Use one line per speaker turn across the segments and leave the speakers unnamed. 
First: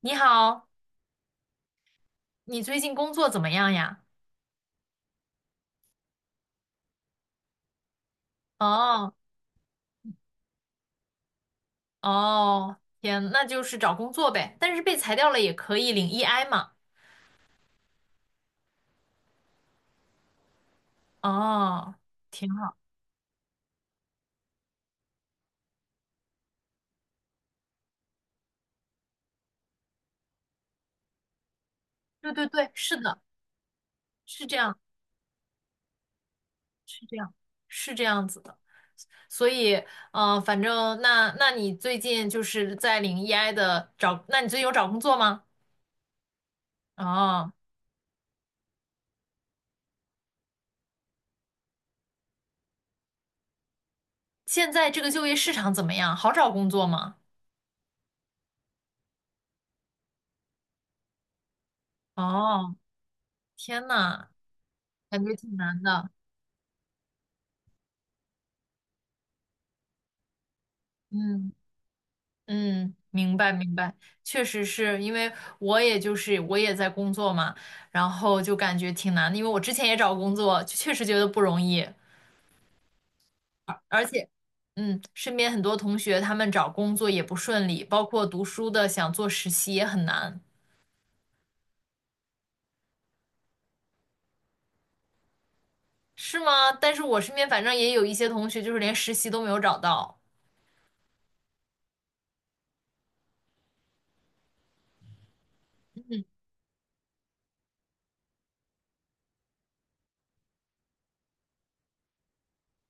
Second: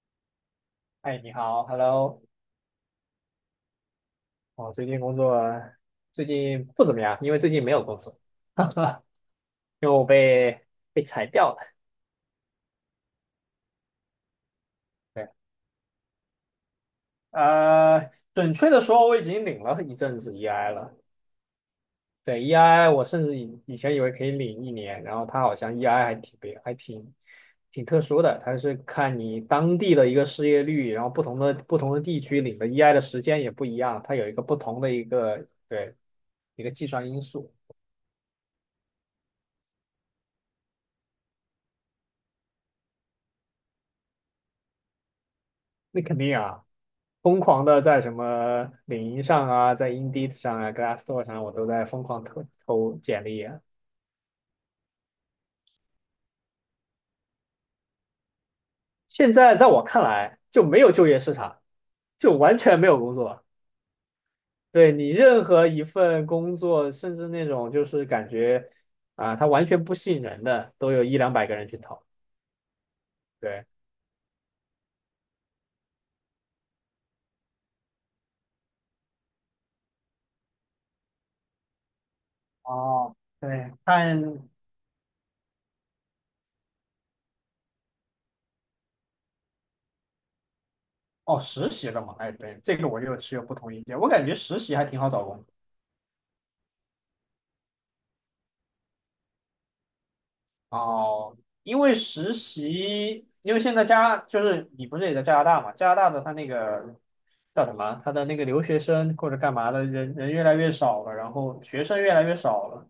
你好，
哎，你好，Hello。
你最近工作怎么样呀？
哦，最近不怎么样，因为最近没有工作，哈哈，
哦
因为我被裁掉了。
哦，天，那就是找工作呗，但是被裁
对。
掉了也可以领 EI 嘛。
准确的说，我已经领了一阵子 EI 了。
哦，
对
挺好。
，EI 我甚至以前以为可以领一年。然后它好像 EI 还挺别，还挺挺特殊的。它是看你当地的一个失业率，然后不同的地
对
区
对
领的
对，
EI
是
的
的，
时间也不一样，它有一个
是这
不
样，
同的一个，对，一个计
是
算
这
因
样，
素。
是这样子的。所以，反正那你最近就是在领 EI 的找，那你最近有找工作吗？
那肯定啊。疯
哦，
狂的在什么领英上啊，在 Indeed 上啊，Glassdoor 上，我都在疯狂投简历啊。
现在这个就业市场怎么样？好找工作吗？
现在在我看来，就没有就业市场，就完
哦，
全没有工作。
天呐，
对。你
感觉
任
挺
何
难
一
的。
份工作，甚至那种就是感觉啊，它完全不吸引人的，都有一两百
嗯。
个人去投。
嗯，明白
对。
明白，确实是因为我也在工作嘛，然后就感觉挺难的，因为我之前也找工作，就确实觉得不容易，
哦，对，
而而
看。
且，嗯，身边很多同学他们找工作也不顺利，包括读书的想做实习也很难，
哦，实习的嘛，哎，对，这个我就持有不同意见。我感觉实习还挺好找
是吗？但是我身边反正也有一些同学就是连实习都没有找到。
哦，因为实习，因为现在就是你不是也在加拿大嘛？加拿大的他那个叫什么？他的那个留学生或者干嘛的人越来越少了，然后学生越来越少了。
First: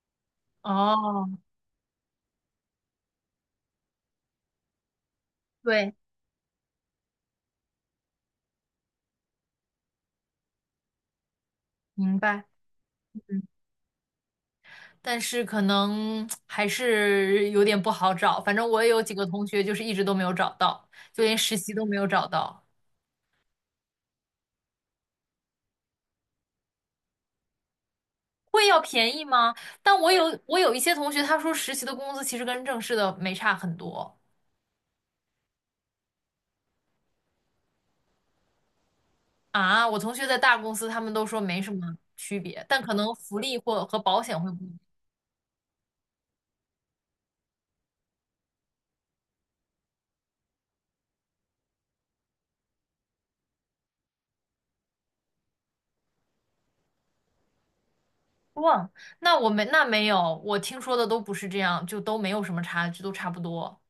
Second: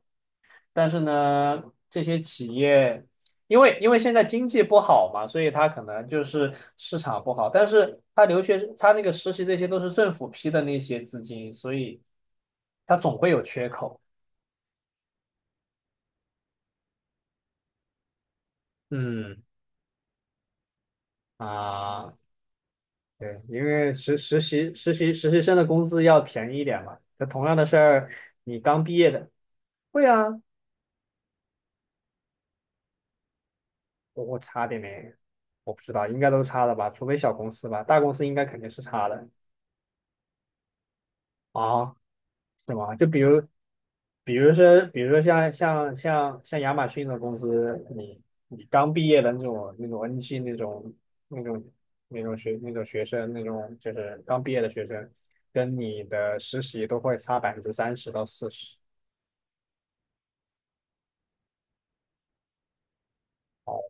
但是
哦，
呢，这些企业因为现在经济不好嘛，所以他可
对，
能就是市场不好。但是他留学他那个实习这些都是政府批的那些资金，所以
明白。
他总会有缺口。
但是可能还是有点不好找。反正我也有几个
嗯。
同学，就是一直都没有找到，就连实习都没有
啊。
找到。
对，因为实习生的工资要便宜一点嘛。那同样的事儿，你
会要
刚毕业
便宜
的，
吗？但
会
我
啊。
有我有一些同学，他说实习的工资其实跟正式的没差很多
我差点没，我不知道，应该都差了吧，除非小公司吧，大公司应该肯定是差的
啊。我同学在大公司，他们都说没什
啊。
么区别，
是
但可
吗？就
能
比
福
如，
利或和保
比
险会
如
不一样。
说，比如说像亚马逊的公司，你刚毕业的那种 NG 那种那种就是刚毕业的学生，跟你的实习都会差30%到40%。
哇，那没有，我听说的都不是这样，就都没有什么差距，都差不
哦，
多，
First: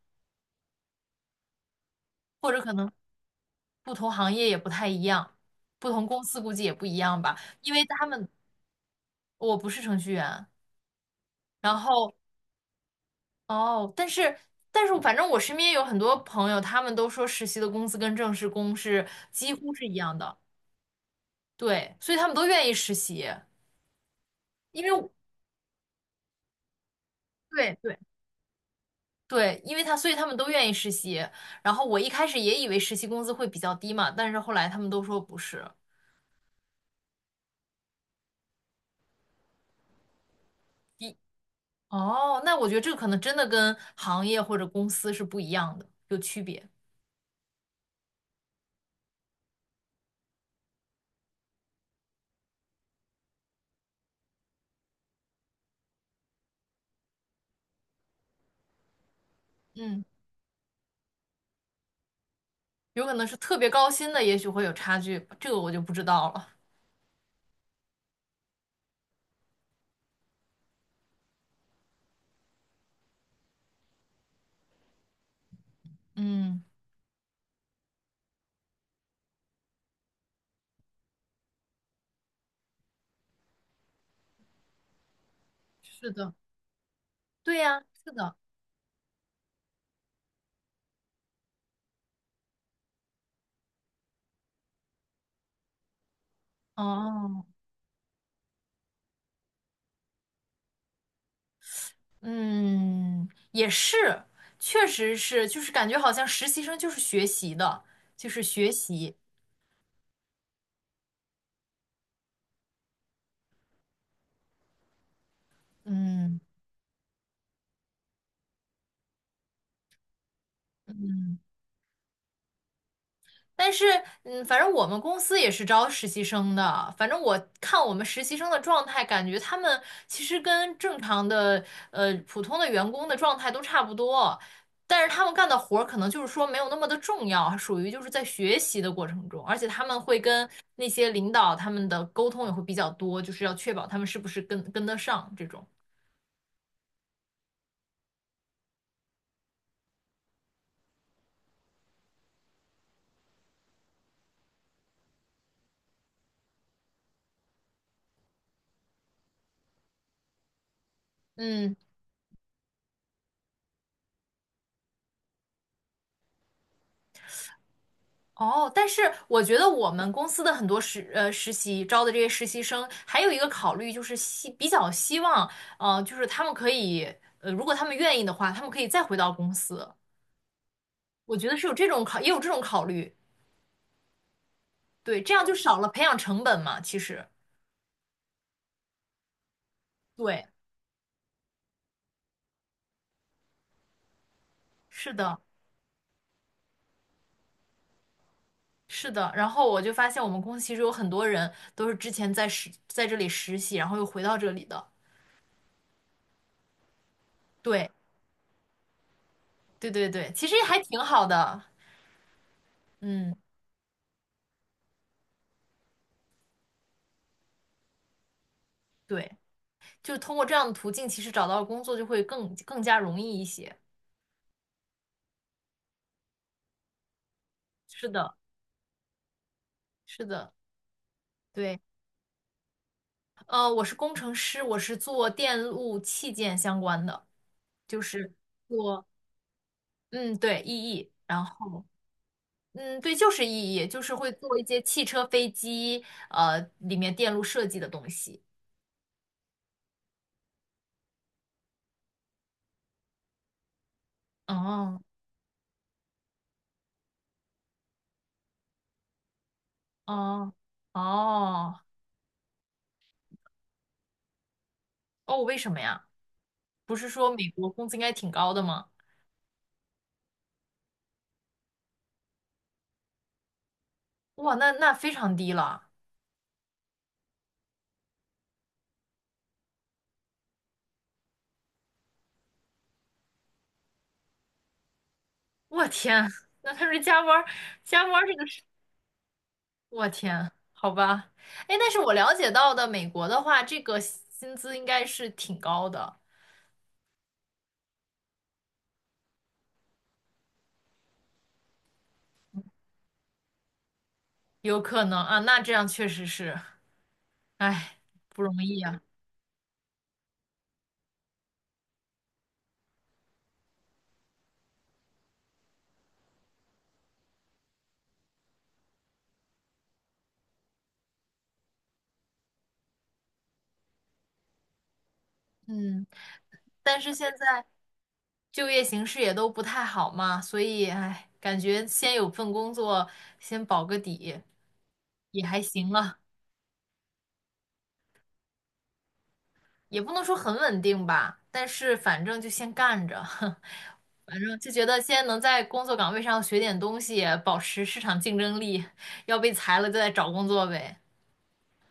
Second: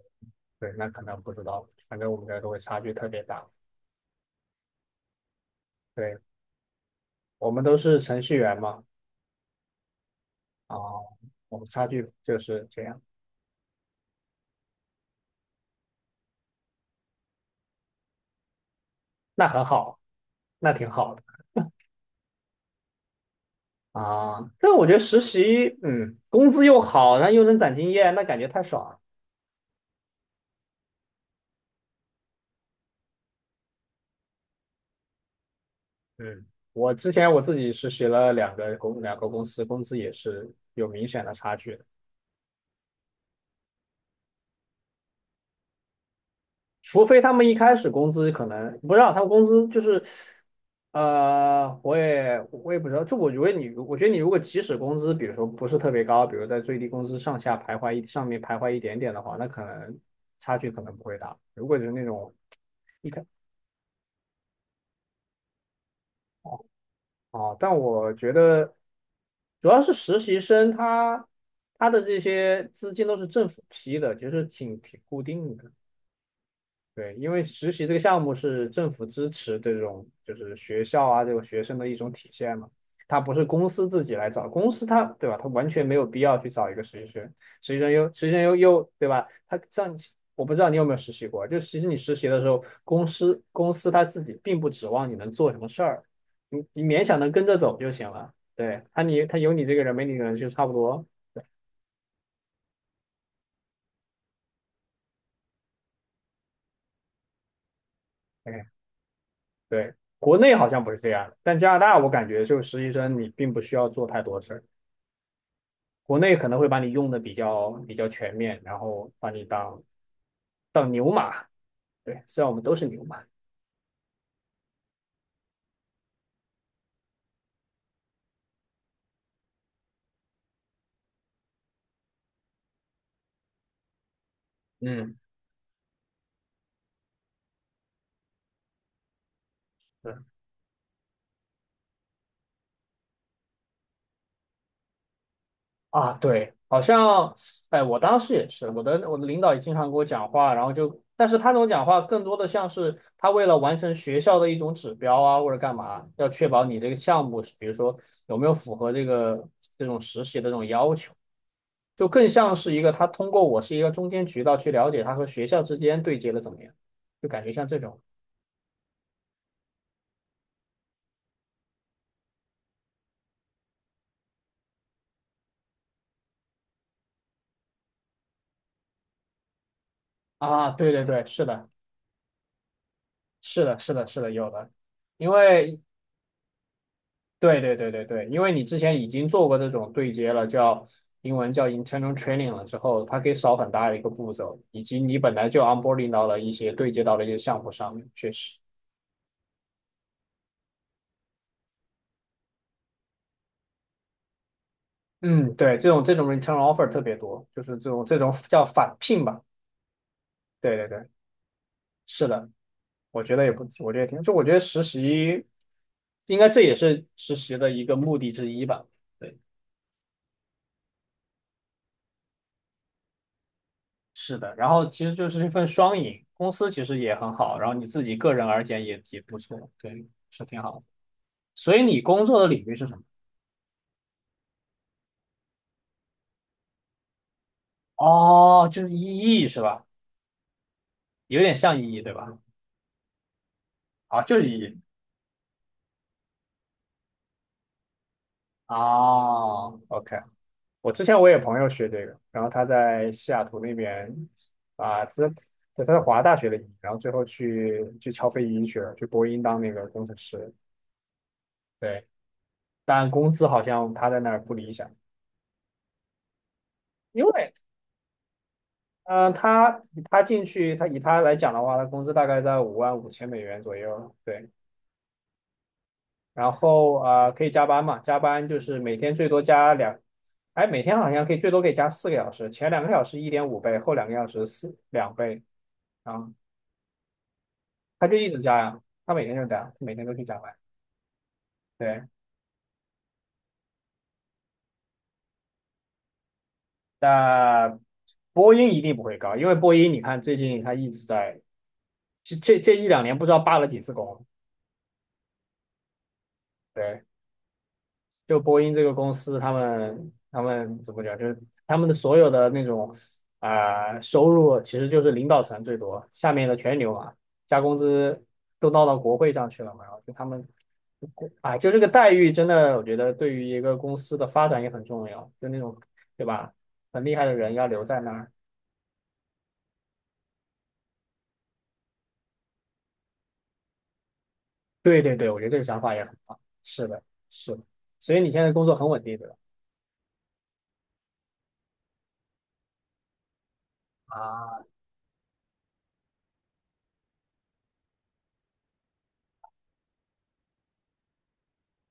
对，那可能不知道，反正我们这儿都
或
会
者可
差
能。
距特别大。
不同行业也不太一样，不同
对，
公司估计也不一样吧，
我们
因
都
为
是
他
程
们
序员嘛。
我不是程序员，
啊、我们
然
差距
后
就是这样，
哦，但是反正我身边有很多朋友，他们都说实习的工资跟正式工
那
几
很
乎是一
好，
样的，
那挺好的
对，所以他们都愿意实习，
啊。但
因
我
为
觉得
我
实习，工资又好，然后又能
对
攒经
对。
验，那感觉太爽了。
对，因为他，所以他们都愿意实习。然后我一开始也以为实习工资会比较低嘛，但是后来他们都说不是。
嗯，我之前我自己实习了两个公司，工资也是有明
低
显的差距。
哦，那我觉得这个可能真的跟行业或者公司是不一样的，有区别。
除非他们一开始工资可能不知道，他们工资就是，我也不知道。就我觉得你，我觉得你如果即使工资，比如说不是特别高，比如在最低工资上面徘徊一点点的话，那可能
嗯。
差距可能不会大。如果就是那种
有
一
可
开
能是特别高薪的，也许会有差距，这个我就不知道了。
啊。但我觉得主要是实习生他的这些资金都是政府批的，就是挺固定的。
嗯，
对，因为实习这个项目是政府支持这种就是学校啊这种学生的一种体现嘛，它不是公司自己来找，公司它对吧，它完全没有
是
必
的，
要去找一个实习生。
对
实习
呀，
生又
是
实习
的，
生又又对吧。我不知道你有没有实习过，就其实你实习的时候，公司他自己并不指望你能做什么事儿，你勉强能
哦，
跟着走就行了，对。他有你这个人没你的人就差不多，对，
嗯，也是，确实是，就是感觉好像实习生就是学习的，就是
大概。
学习，
对，国内好像不是这样的，但加拿大我感觉就是实习生你并不需要做太多事儿。国内
嗯。
可能会把你用的比较全面，然后把你当牛马。对，虽然我们都是牛马。
但是，嗯，反正我们公司也是招实习生的。反正我看我们实习生的状态，感觉他们其实跟正常的普通的员工的状态都差不多，但是
嗯，
他们干的活儿可能就是说没有那么的重要，属于就是在学习的过程中，而且他们
对
会跟那些领导他们的沟通也会比较多，就是要确保他们是不是跟得上这种。
啊，对，好像。哎，我当时也是，我的领导也经常给我讲话，然后就。但是他那种讲话更多的像是他为了完成学校的一种指标啊，或者干嘛，要确保你这个项目比如说有没有符合这种实习的这种要求。
嗯。
就更像是一个他通过我是一个中间渠道去了解他和学校之间对接的怎么样，就感觉像这种。
哦，但是我觉得我们公司的很多实习招的这些实习生，还有一个考虑就是比较希望，呃，就是他们可以，呃，如果他们愿意的话，他们可以再回到公司。
啊，对对对，
我
是
觉得是
的，
有这种考，也有这种考虑，
是的，是的，是的，有的。
对，
因
这样就少
为
了培养成本嘛。其实，
对对对对对，因为你之前已经做过这种对接
对，
了，英文叫 internal training 了之后，它可以少很大的一个步骤，以及
是
你本
的，
来就 onboarding 到了一些对接到了一些项目上面，确实。
是的。然后我就发现我们公司其实有很多人都是之前在这里实习，然后又回到这里的。
嗯，对，这种 return offer 特别多，就是
对，
这种叫返聘吧，
对对对，其实也
对
还
对
挺
对，
好的。
是的。我
嗯，
觉得也不，我觉得也挺，就我觉得实习，应该这也是实习的一个目的之一吧。
对。
对，
就通过这样的途径，其实找到工作就会更更加容易一些。
是的。然后其实就是一份双赢，公司其实也很好，然后你自
是
己个
的，
人而言也不错，对，
是
是
的，
挺好的。所
对，
以你工作的领域是什么？
呃，我是工程师，我是做电路器件相关的，就是
哦，就是
做，
EE 是吧？
嗯，对，EE，
有
然
点像
后，
EE 对吧？
嗯，对，就是 EE，就是
啊，
会
就是
做一些
EE。
汽车、飞机，呃，里面电路设计的东西。
哦，OK。我之前我也有朋友学这个，然后他在西雅图那边。
哦，
啊，他对，他在华大学的医然后最后去敲飞机去了，去波音当那个工程师。
哦，哦，
对，但工资好像他在那儿不理想。
哦，为什么呀？不是
因
说美
为
国工资应该挺高的吗？
嗯、呃他他进去，他来讲的话，他工资大概在55,000美元左右。对。
哇，那那非常低了。
然后可以加班嘛，加班就是每天最多加两。哎，每天好像最多可以加4个小时，前2个小时1.5倍，后2个小时两倍
我天，
啊。
那他这加班儿加
他
班
就
儿
一
这
直
个
加
是，
呀，他每天就加，每天
我
都去加
天，
班。
好吧，哎，但是
对，
我了解到的美国的话，这个薪资应该是挺高的，
但波音一定不会高，因为波音你看最近他一直在。这一两年不知道罢了几次工。
有可能啊，那这样确实是，
对，
哎，
就
不容
波音
易
这个
啊，
公司，他们怎么讲，就是他们的所有的那种收入，其实就是领导层最多，下面的全牛嘛，加工资都闹到国会上去了嘛，然后就他们啊，就这个待遇真的，我觉得对于一个公司的发展也很重要，就那种，
嗯，
对吧？
但
很
是
厉害
现
的人
在
要留在那儿。
就业形势也都不太好嘛，所以哎，感觉先有份工作，先保个底，
对对对，我
也
觉得这
还
个想
行
法也很
了。
好。是的，是的。所以你现在工作很稳定，对吧？
也不能说很稳定吧，但是反正就先干着，反正
啊，
就觉得先能在工作岗位上学点东西，保持市场竞争力，要被裁了就再找工作呗。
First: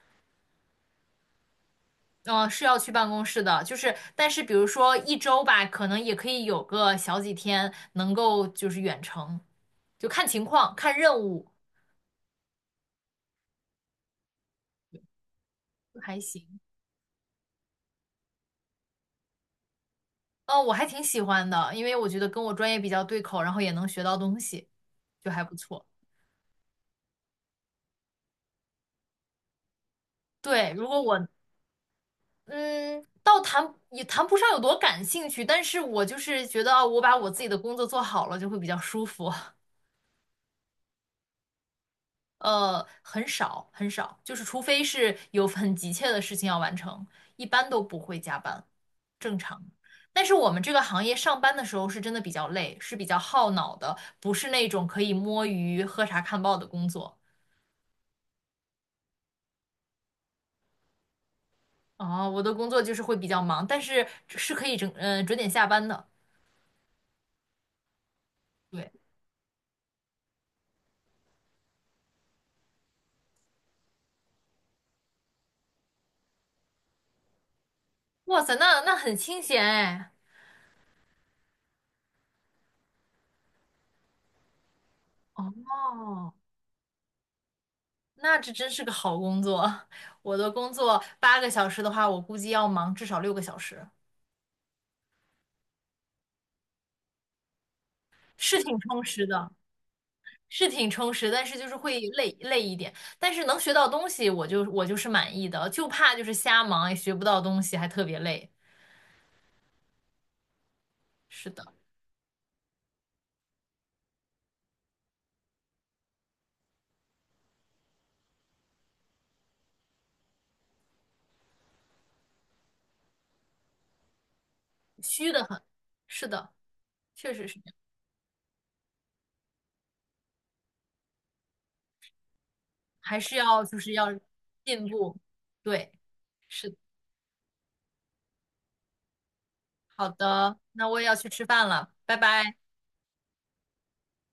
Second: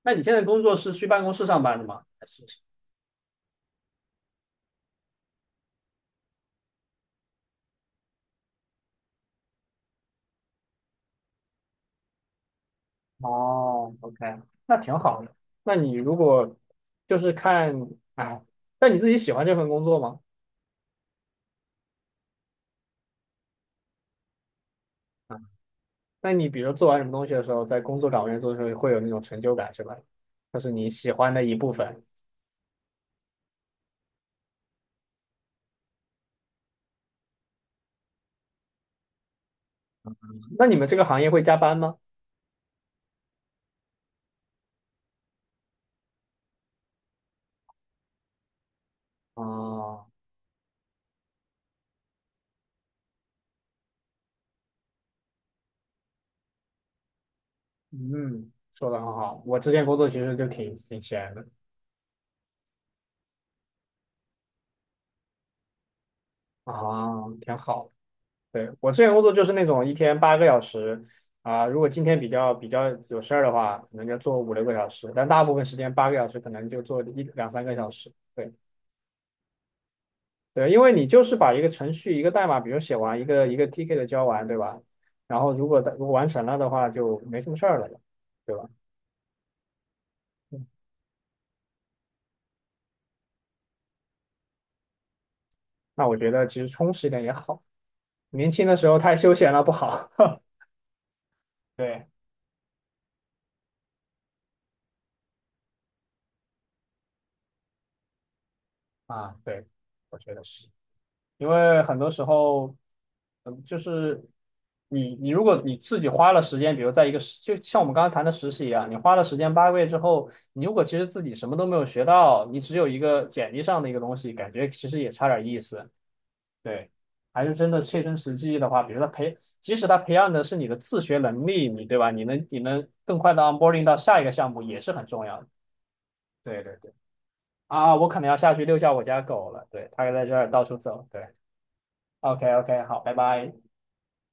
那你现在工作是去办公室上班的吗？还是？
嗯，是要去办公室的，就是，但是比如说一周吧，可能也可以有个小几天能够就是远程，就看情况，看任务，
哦，OK，那挺好的。那你
就
如
还
果
行。
就是看，哎，那你自己喜欢这份工作吗？
嗯，我还挺喜欢的，因为我觉得跟我专业比较对口，然后也能学到东西，就
啊，
还不错。
那你比如做完什么东西的时候，在工作岗位上做的时候，会有那种成就感，是吧？那是
对，如
你
果
喜
我
欢的一部分。
嗯，倒也谈不上有多感兴趣，但是我就是觉得啊，我把我自己的工作做好了就会比较舒服。
那你们这个行业会加班吗？
呃，很少，就是除非是有很急切的事情要完成，一般都不会加班，正常。
啊，
但是我们这个行业上班的时候是真的比较累，是比较耗脑的，不是那种可以摸鱼、喝茶看报的工作。
嗯，说的很好。我之前工作其实就挺闲的。
哦，我的工作就是会比较忙，但是是可以整，呃，准点下班的。
啊，挺好的。对，
对，
我之前工作就是那种一天八个小时啊。如果今天比较有事儿的话，可能就做5、6个小时，但大部分时间八个小时可能就做一两三个小时。
哇
对
塞，那那很清闲哎。
对，因为你就是把一个程序一个代码，比如写完一个 TK 的交完，对吧？然后如果完
哦，
成了的话，就没什么事儿了，
那这
对
真
吧？
是个好工作。我的
嗯，
工作八个小时的话，我估计要忙至少六个小时，
那我觉得其实充实一点也好。年
是
轻的
挺
时候
充
太
实
休
的，
闲了，不好。
是挺充实，但是就是会
对
累一点。但是能学到东西，我就是满意的，就怕就是瞎忙也学不到东西，还特别累。
啊，对，我觉得是。因
是的，
为很多时候，就是你如果你自己花了时间，比如在一个实，就像我们刚刚谈的实习一样，你花了时间8个月之后，你如果其实自己什么都没有学到，你只有一个简历上的一个东西，感觉其实也差
虚的
点意
很。
思。
是的，
对，
确
还
实
是
是这
真
样，
的切身实际的话，比如即使他培养的是你的自学能力，你对吧？你能更
还
快
是
的 onboarding 到
要
下一个项目也
进
是很
步。
重要的。
对，
对
是
对
的，
对。啊，我可能要下去遛一下我家狗了。对，
好
它在这儿
的，
到处
那我也
走。
要
对
去吃饭了，拜
，OK，
拜。
OK，好，拜拜。